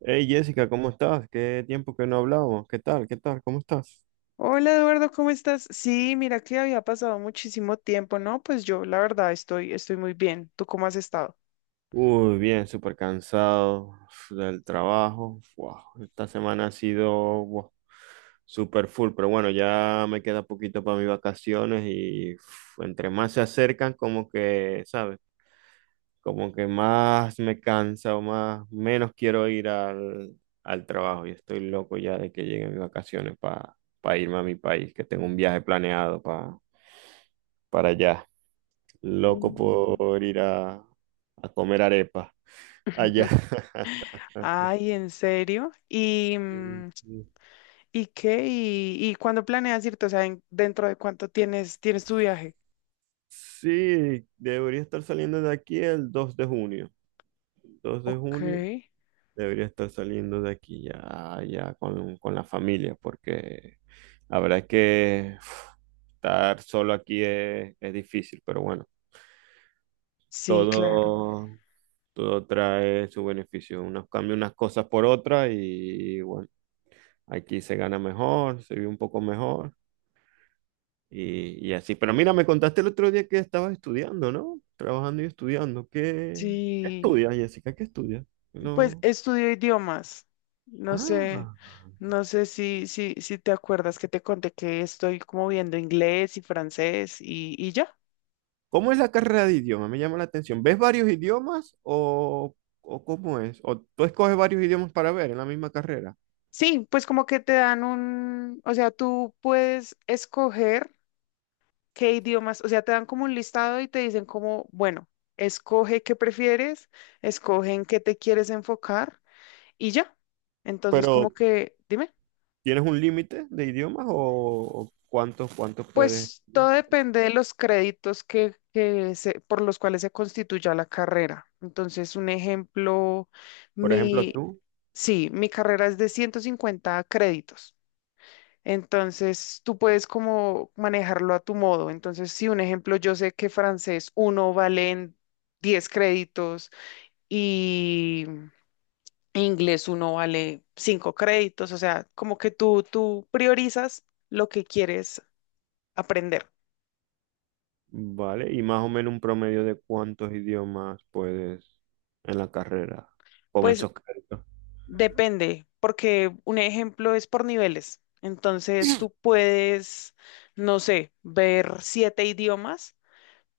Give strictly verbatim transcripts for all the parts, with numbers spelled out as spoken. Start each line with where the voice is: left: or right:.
right: Hey Jessica, ¿cómo estás? Qué tiempo que no hablábamos. ¿Qué tal? ¿Qué tal? ¿Cómo estás?
left: Hola Eduardo, ¿cómo estás? Sí, mira que había pasado muchísimo tiempo, ¿no? Pues yo la verdad estoy, estoy muy bien. ¿Tú cómo has estado?
right: Uy, bien, súper cansado del trabajo. Wow, esta semana ha sido, wow, súper full, pero bueno, ya me queda poquito para mis vacaciones y uf, entre más se acercan, como que, ¿sabes? Como que más me cansa o más, menos quiero ir al, al trabajo. Y estoy loco ya de que lleguen mis vacaciones para irme a mi país, que tengo un viaje planeado para para allá. Loco
left: Mm.
right: por ir a, a comer arepa allá.
left: Ay, ¿en serio? ¿Y, mm, y qué? ¿Y, y cuándo planeas irte? O sea, ¿en- ¿dentro de cuánto tienes, tienes tu viaje?
right: Sí, debería estar saliendo de aquí el dos de junio. Dos de
left: Ok,
right: junio debería estar saliendo de aquí ya, ya con, con la familia, porque la verdad es que uf, estar solo aquí es, es difícil, pero bueno,
left: sí, claro.
right: todo, todo trae su beneficio. Uno cambia unas cosas por otras y bueno, aquí se gana mejor, se vive un poco mejor. Y, y así. Pero mira, me contaste el otro día que estabas estudiando, ¿no? Trabajando y estudiando. ¿Qué, qué
left: Sí,
right: estudias, Jessica? ¿Qué estudias?
left: pues
right: No.
left: estudio idiomas. No sé,
right: Ah.
left: no sé si, si, si te acuerdas que te conté que estoy como viendo inglés y francés y, y ya.
right: ¿Cómo es la carrera de idiomas? Me llama la atención. ¿Ves varios idiomas o, o cómo es? ¿O tú escoges varios idiomas para ver en la misma carrera?
left: Sí, pues como que te dan un, o sea, tú puedes escoger qué idiomas, o sea, te dan como un listado y te dicen como, bueno, escoge qué prefieres, escoge en qué te quieres enfocar y ya. Entonces, como
right: Pero
left: que, dime.
right: ¿tienes un límite de idiomas o, o cuántos, cuántos puedes?
left: Pues todo depende de los créditos que, que se- por los cuales se constituya la carrera. Entonces, un ejemplo,
right: Por ejemplo,
left: mi,
right: tú,
left: sí, mi carrera es de ciento cincuenta créditos. Entonces, tú puedes como manejarlo a tu modo. Entonces, si un ejemplo, yo sé que francés uno valen diez créditos y inglés uno vale cinco créditos. O sea, como que tú, tú priorizas lo que quieres aprender.
right: ¿vale? Y más o menos un promedio de cuántos idiomas puedes en la carrera con
left: Pues
right: esos créditos.
left: Depende, porque un ejemplo es por niveles. Entonces tú puedes, no sé, ver siete idiomas,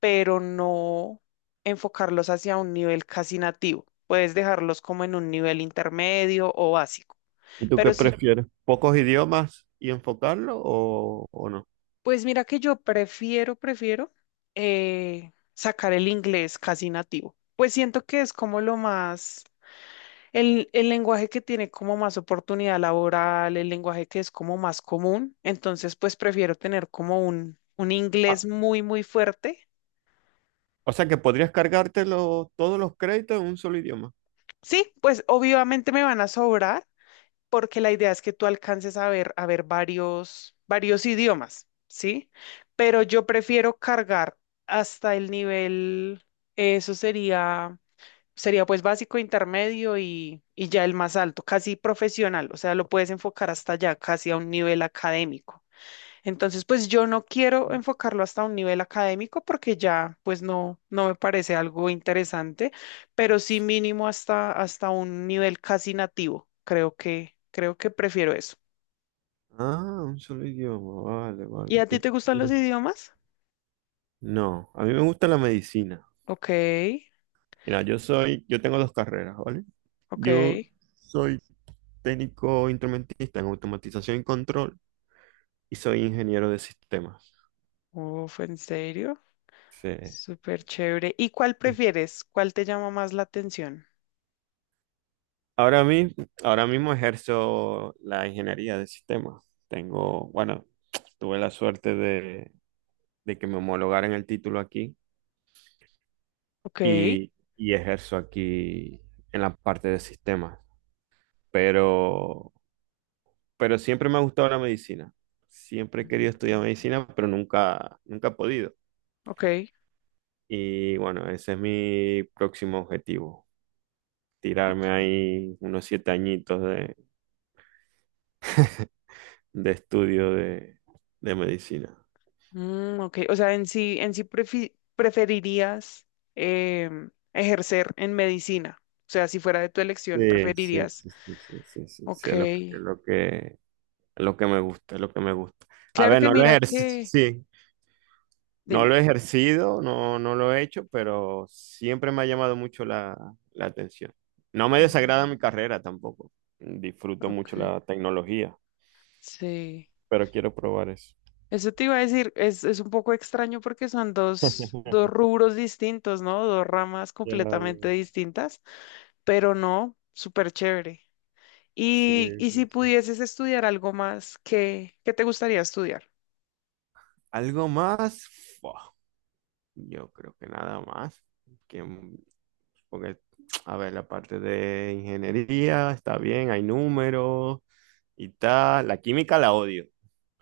left: pero no enfocarlos hacia un nivel casi nativo. Puedes dejarlos como en un nivel intermedio o básico.
right: ¿Y tú qué
left: Pero sí,
right: prefieres? ¿Pocos idiomas y enfocarlo o, o no?
left: pues mira que yo prefiero, prefiero eh, sacar el inglés casi nativo. Pues siento que es como lo más. El, el lenguaje que tiene como más oportunidad laboral, el lenguaje que es como más común, entonces pues prefiero tener como un, un inglés
right: Ah,
left: muy, muy fuerte.
right: o sea que podrías cargártelo todos los créditos en un solo idioma.
left: Sí, pues obviamente me van a sobrar porque la idea es que tú alcances a ver, a ver varios, varios idiomas, ¿sí? Pero yo prefiero cargar hasta el nivel, eso sería... Sería pues básico, intermedio y, y ya el más alto, casi profesional, o sea, lo puedes enfocar hasta allá, casi a un nivel académico. Entonces, pues yo no quiero enfocarlo hasta un nivel académico porque ya pues no, no me parece algo interesante, pero sí mínimo hasta, hasta un nivel casi nativo. Creo que, creo que prefiero eso.
right: Ah, un solo idioma. Vale,
left: ¿Y
right: vale.
left: a ti
right: Qué
left: te gustan los
right: curioso.
left: idiomas?
right: No, a mí me gusta la medicina.
left: Ok,
right: Mira, yo soy, yo tengo dos carreras, ¿vale?
left: ok.
right: Yo soy técnico instrumentista en automatización y control y soy ingeniero de sistemas.
left: Uf, ¿en serio?
right: Sí.
left: Súper chévere. ¿Y cuál prefieres? ¿Cuál te llama más la atención?
right: Ahora mi- ahora mismo ejerzo la ingeniería de sistemas. Tengo, bueno, tuve la suerte de, de que me homologaran el título aquí
left: Ok,
right: y, y ejerzo aquí en la parte de sistemas. Pero, pero siempre me ha gustado la medicina. Siempre he querido estudiar
left: mm,
right: medicina, pero nunca, nunca he podido.
left: ok,
right: Y bueno, ese es mi próximo objetivo, tirarme
left: ok.
right: ahí unos siete añitos de, de estudio de de medicina.
left: Mm, ok. O sea, en sí, en sí prefi- preferirías em, ejercer en medicina. O sea, si fuera de tu elección,
right: Sí, sí,
left: preferirías.
right: sí, sí, sí, sí, sí,
left: Ok.
right: sí, es lo que, es lo que, es lo que me gusta, es lo que me gusta. A
left: Claro
right: ver,
left: que
right: no lo
left: mira
right: ejer-
left: que,
right: sí, no
left: dime.
right: lo he ejercido, no, no lo he hecho, pero siempre me ha llamado mucho la, la atención. No me desagrada
left: Mm.
right: mi carrera tampoco. Disfruto mucho
left: Okay,
right: la tecnología,
left: sí.
right: pero quiero probar eso.
left: Eso te iba a decir, es, es un poco extraño porque son dos, dos rubros distintos, ¿no? Dos ramas
right: Ya, ya,
left: completamente distintas, pero no, súper chévere.
right: sí,
left: Y, y si
right: sí, sí.
left: pudieses estudiar algo más, ¿qué, qué te gustaría estudiar?
right: ¿Algo más? Fua, yo creo que nada más. Que Porque, a ver, la parte de ingeniería está bien, hay números y tal. La química la odio.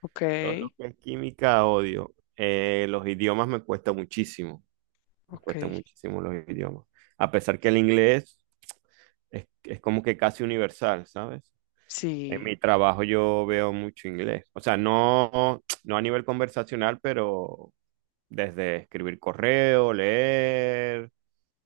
left: Ok,
right: Todo lo que es química odio. Eh, los idiomas me cuesta muchísimo. Me
left: ok.
right: cuesta muchísimo los idiomas. A pesar que el inglés es, es como que casi universal, ¿sabes? En
left: Sí,
right: mi trabajo yo veo mucho inglés. O sea, no, no a nivel conversacional, pero desde escribir correo, leer,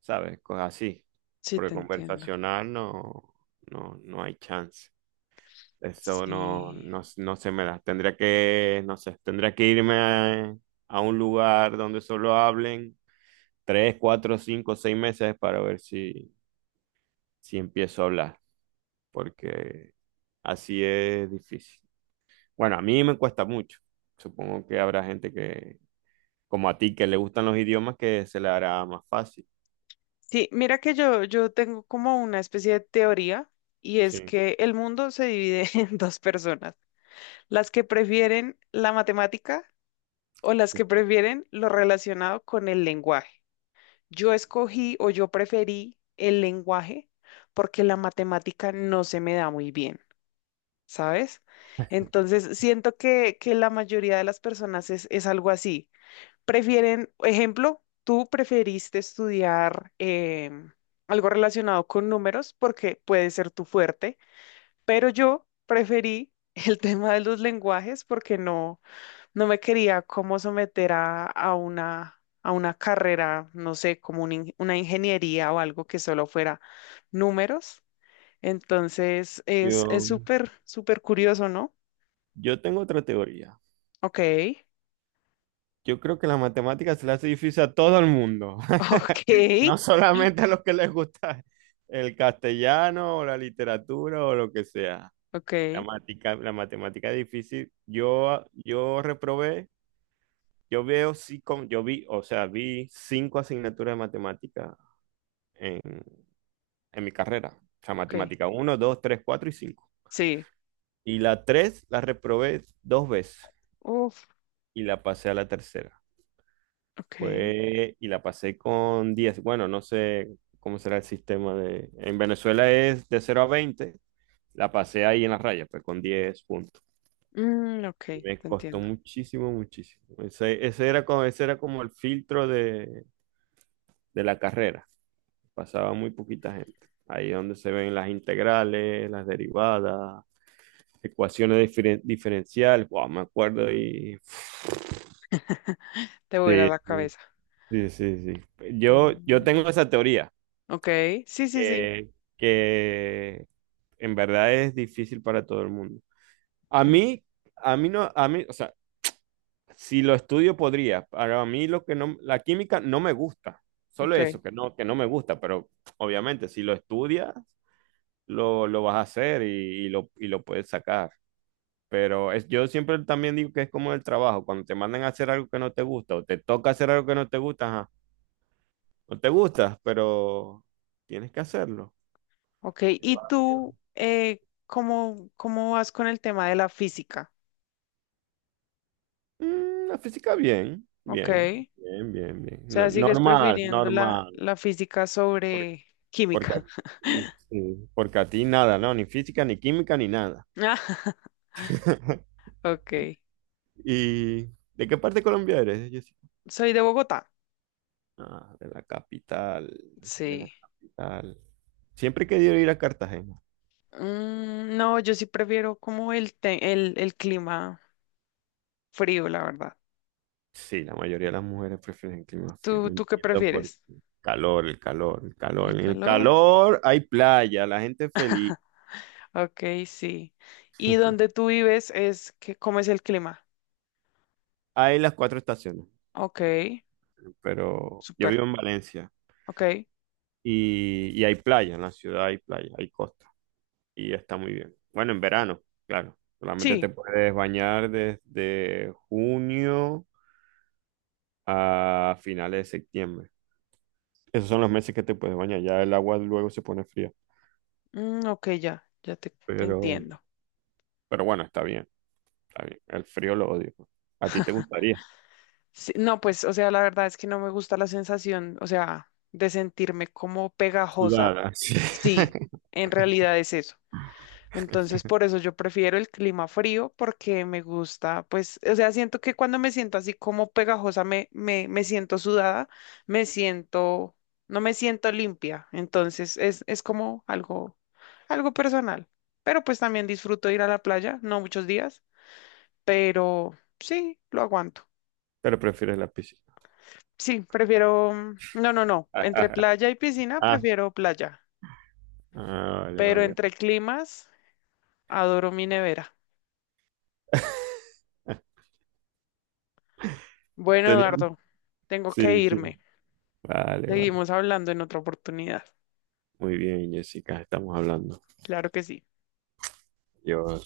right: ¿sabes? Cosas así.
left: sí
right: Porque
left: te entiendo.
right: conversacional no, no, no hay chance. Eso no,
left: Sí.
right: no, no se me da. Tendría que, no sé, tendría que irme a, a un lugar donde solo hablen tres, cuatro, cinco, seis meses para ver si, si empiezo a hablar. Porque así es difícil. Bueno, a mí me cuesta mucho. Supongo que habrá gente que, como a ti, que le gustan los idiomas, que se le hará más fácil.
left: Sí, mira que yo, yo tengo como una especie de teoría y es
right: Sí,
left: que el mundo se divide en dos personas, las que prefieren la matemática o las que prefieren lo relacionado con el lenguaje. Yo escogí o yo preferí el lenguaje porque la matemática no se me da muy bien. ¿sabes? Entonces, siento que, que la mayoría de las personas es, es algo así. Prefieren, ejemplo, tú preferiste estudiar em, algo relacionado con números porque puede ser tu fuerte, pero yo preferí el tema de los lenguajes porque no, no me quería como someter a, a una... a una carrera, no sé, como un in- una ingeniería o algo que solo fuera números. Entonces, es es
right: yo,
left: súper, súper curioso, ¿no?
right: yo tengo otra teoría.
left: Ok,
right: Yo creo que la matemática se le hace difícil a todo el mundo, no
left: ok,
right: solamente a los que les gusta el castellano o la literatura o lo que sea.
left: ok,
right: La matica- la matemática es difícil. Yo, ah, yo reprobé, yo veo sí, con- yo vi, o sea, vi cinco asignaturas de matemática en, en mi carrera. O sea,
left: ok.
right: matemática uno, dos, tres, cuatro y cinco.
left: Sí.
right: Y la tres la reprobé dos veces
left: Uf,
right: y la pasé a la tercera.
left: ok.
right: Fue, y la pasé con diez. Bueno, no sé cómo será el sistema de... En Venezuela es de cero a veinte. La pasé ahí en la raya, pues con diez puntos.
left: Mm, ok,
right: Y me
left: te
right: costó
left: entiendo.
right: muchísimo, muchísimo. Ese, ese era como, ese era como el filtro de, de la carrera. Pasaba muy poquita gente. Ahí es donde se ven las integrales, las derivadas, ecuaciones diferen- diferenciales. Wow, me acuerdo y...
left: Te vuela
right: Sí,
left: la
right: sí,
left: cabeza.
right: sí, sí. Sí. Yo, yo tengo
left: Mm,
right: esa teoría
left: ok, sí, sí, sí.
right: que, que en verdad es difícil para todo el mundo. A
left: Ok,
right: mí, a mí no, a mí, o sea, si lo estudio podría, para mí lo que no, la química no me gusta, solo
left: ok,
right: eso, que no, que no me gusta, pero obviamente si lo estudias, lo, lo vas a hacer y, y lo, y lo puedes sacar. Pero es, yo siempre también digo que es como el trabajo, cuando te mandan a hacer algo que no te gusta o te toca hacer algo que no te gusta, ajá, no te gusta, pero tienes que hacerlo.
left: ok.
right: Qué
left: ¿Y
right: va, qué
left: tú,
right: va.
left: eh, cómo, cómo vas con el tema de la física?
right: Mm, la física bien,
left: Ok.
right: bien, bien, bien, bien.
left: O
right: No-
left: sea, sigues
right: normal,
left: prefiriendo la,
right: normal.
left: la física
right: Por-
left: sobre
right: porque,
left: química.
right: a- y, sí, porque a ti nada, ¿no? Ni física, ni química, ni nada.
left: Ah. Ok.
right: ¿Y de qué parte de Colombia eres, Jessica?
left: Soy de Bogotá.
right: Ah, de la capital, de la
left: Sí.
right: capital. Siempre he querido ir a Cartagena.
left: Mm, no, yo sí prefiero como el, te- el, el clima. Frío, la verdad.
right: Sí, la mayoría de las mujeres prefieren el clima frío.
left: ¿Tú,
right: No
left: tú qué
right: entiendo por
left: prefieres?
right: qué. Calor, el calor, el calor.
left: ¿El
right: En el
left: calor?
right: calor hay playa, la gente es feliz.
left: Ok, sí. ¿Y donde tú vives es que, cómo es el clima?
right: Hay las cuatro estaciones,
left: Ok,
right: pero yo
left: súper.
right: vivo en Valencia.
left: Ok,
right: Y, y hay playa, en la ciudad hay playa, hay costa y está muy bien. Bueno, en verano, claro. Solamente te
left: sí.
right: puedes bañar desde junio a finales de septiembre. Esos son los meses que te puedes bañar. Ya el agua luego se pone fría.
left: Mm, ok, ya, ya te, te
right: Pero,
left: entiendo.
right: pero bueno, está bien, está bien. El frío lo odio. ¿A ti te gustaría?
left: Sí, no, pues, o sea, la verdad es que no me gusta la sensación, o sea, de sentirme como pegajosa.
right: Sudar, así.
left: Sí, en realidad es eso. Entonces, por eso yo prefiero el clima frío porque me gusta, pues, o sea, siento que cuando me siento así como pegajosa, me, me, me siento sudada, me siento, no me siento limpia. Entonces, es, es como algo, algo personal. Pero pues también disfruto ir a la playa, no muchos días, pero sí, lo aguanto.
right: Pero prefieres la piscina.
left: Sí, prefiero, mm, no, no, no, entre playa y piscina
right: Ah,
left: prefiero playa,
right: ah, vale,
left: pero
right: vale.
left: entre climas adoro mi nevera. Bueno,
right: Tenía...
left: Eduardo, tengo que
right: Sí, sí.
left: irme.
right: Vale, vale.
left: Seguimos hablando en otra oportunidad.
right: Muy bien, Jessica, estamos hablando.
left: Claro que sí.
right: Yo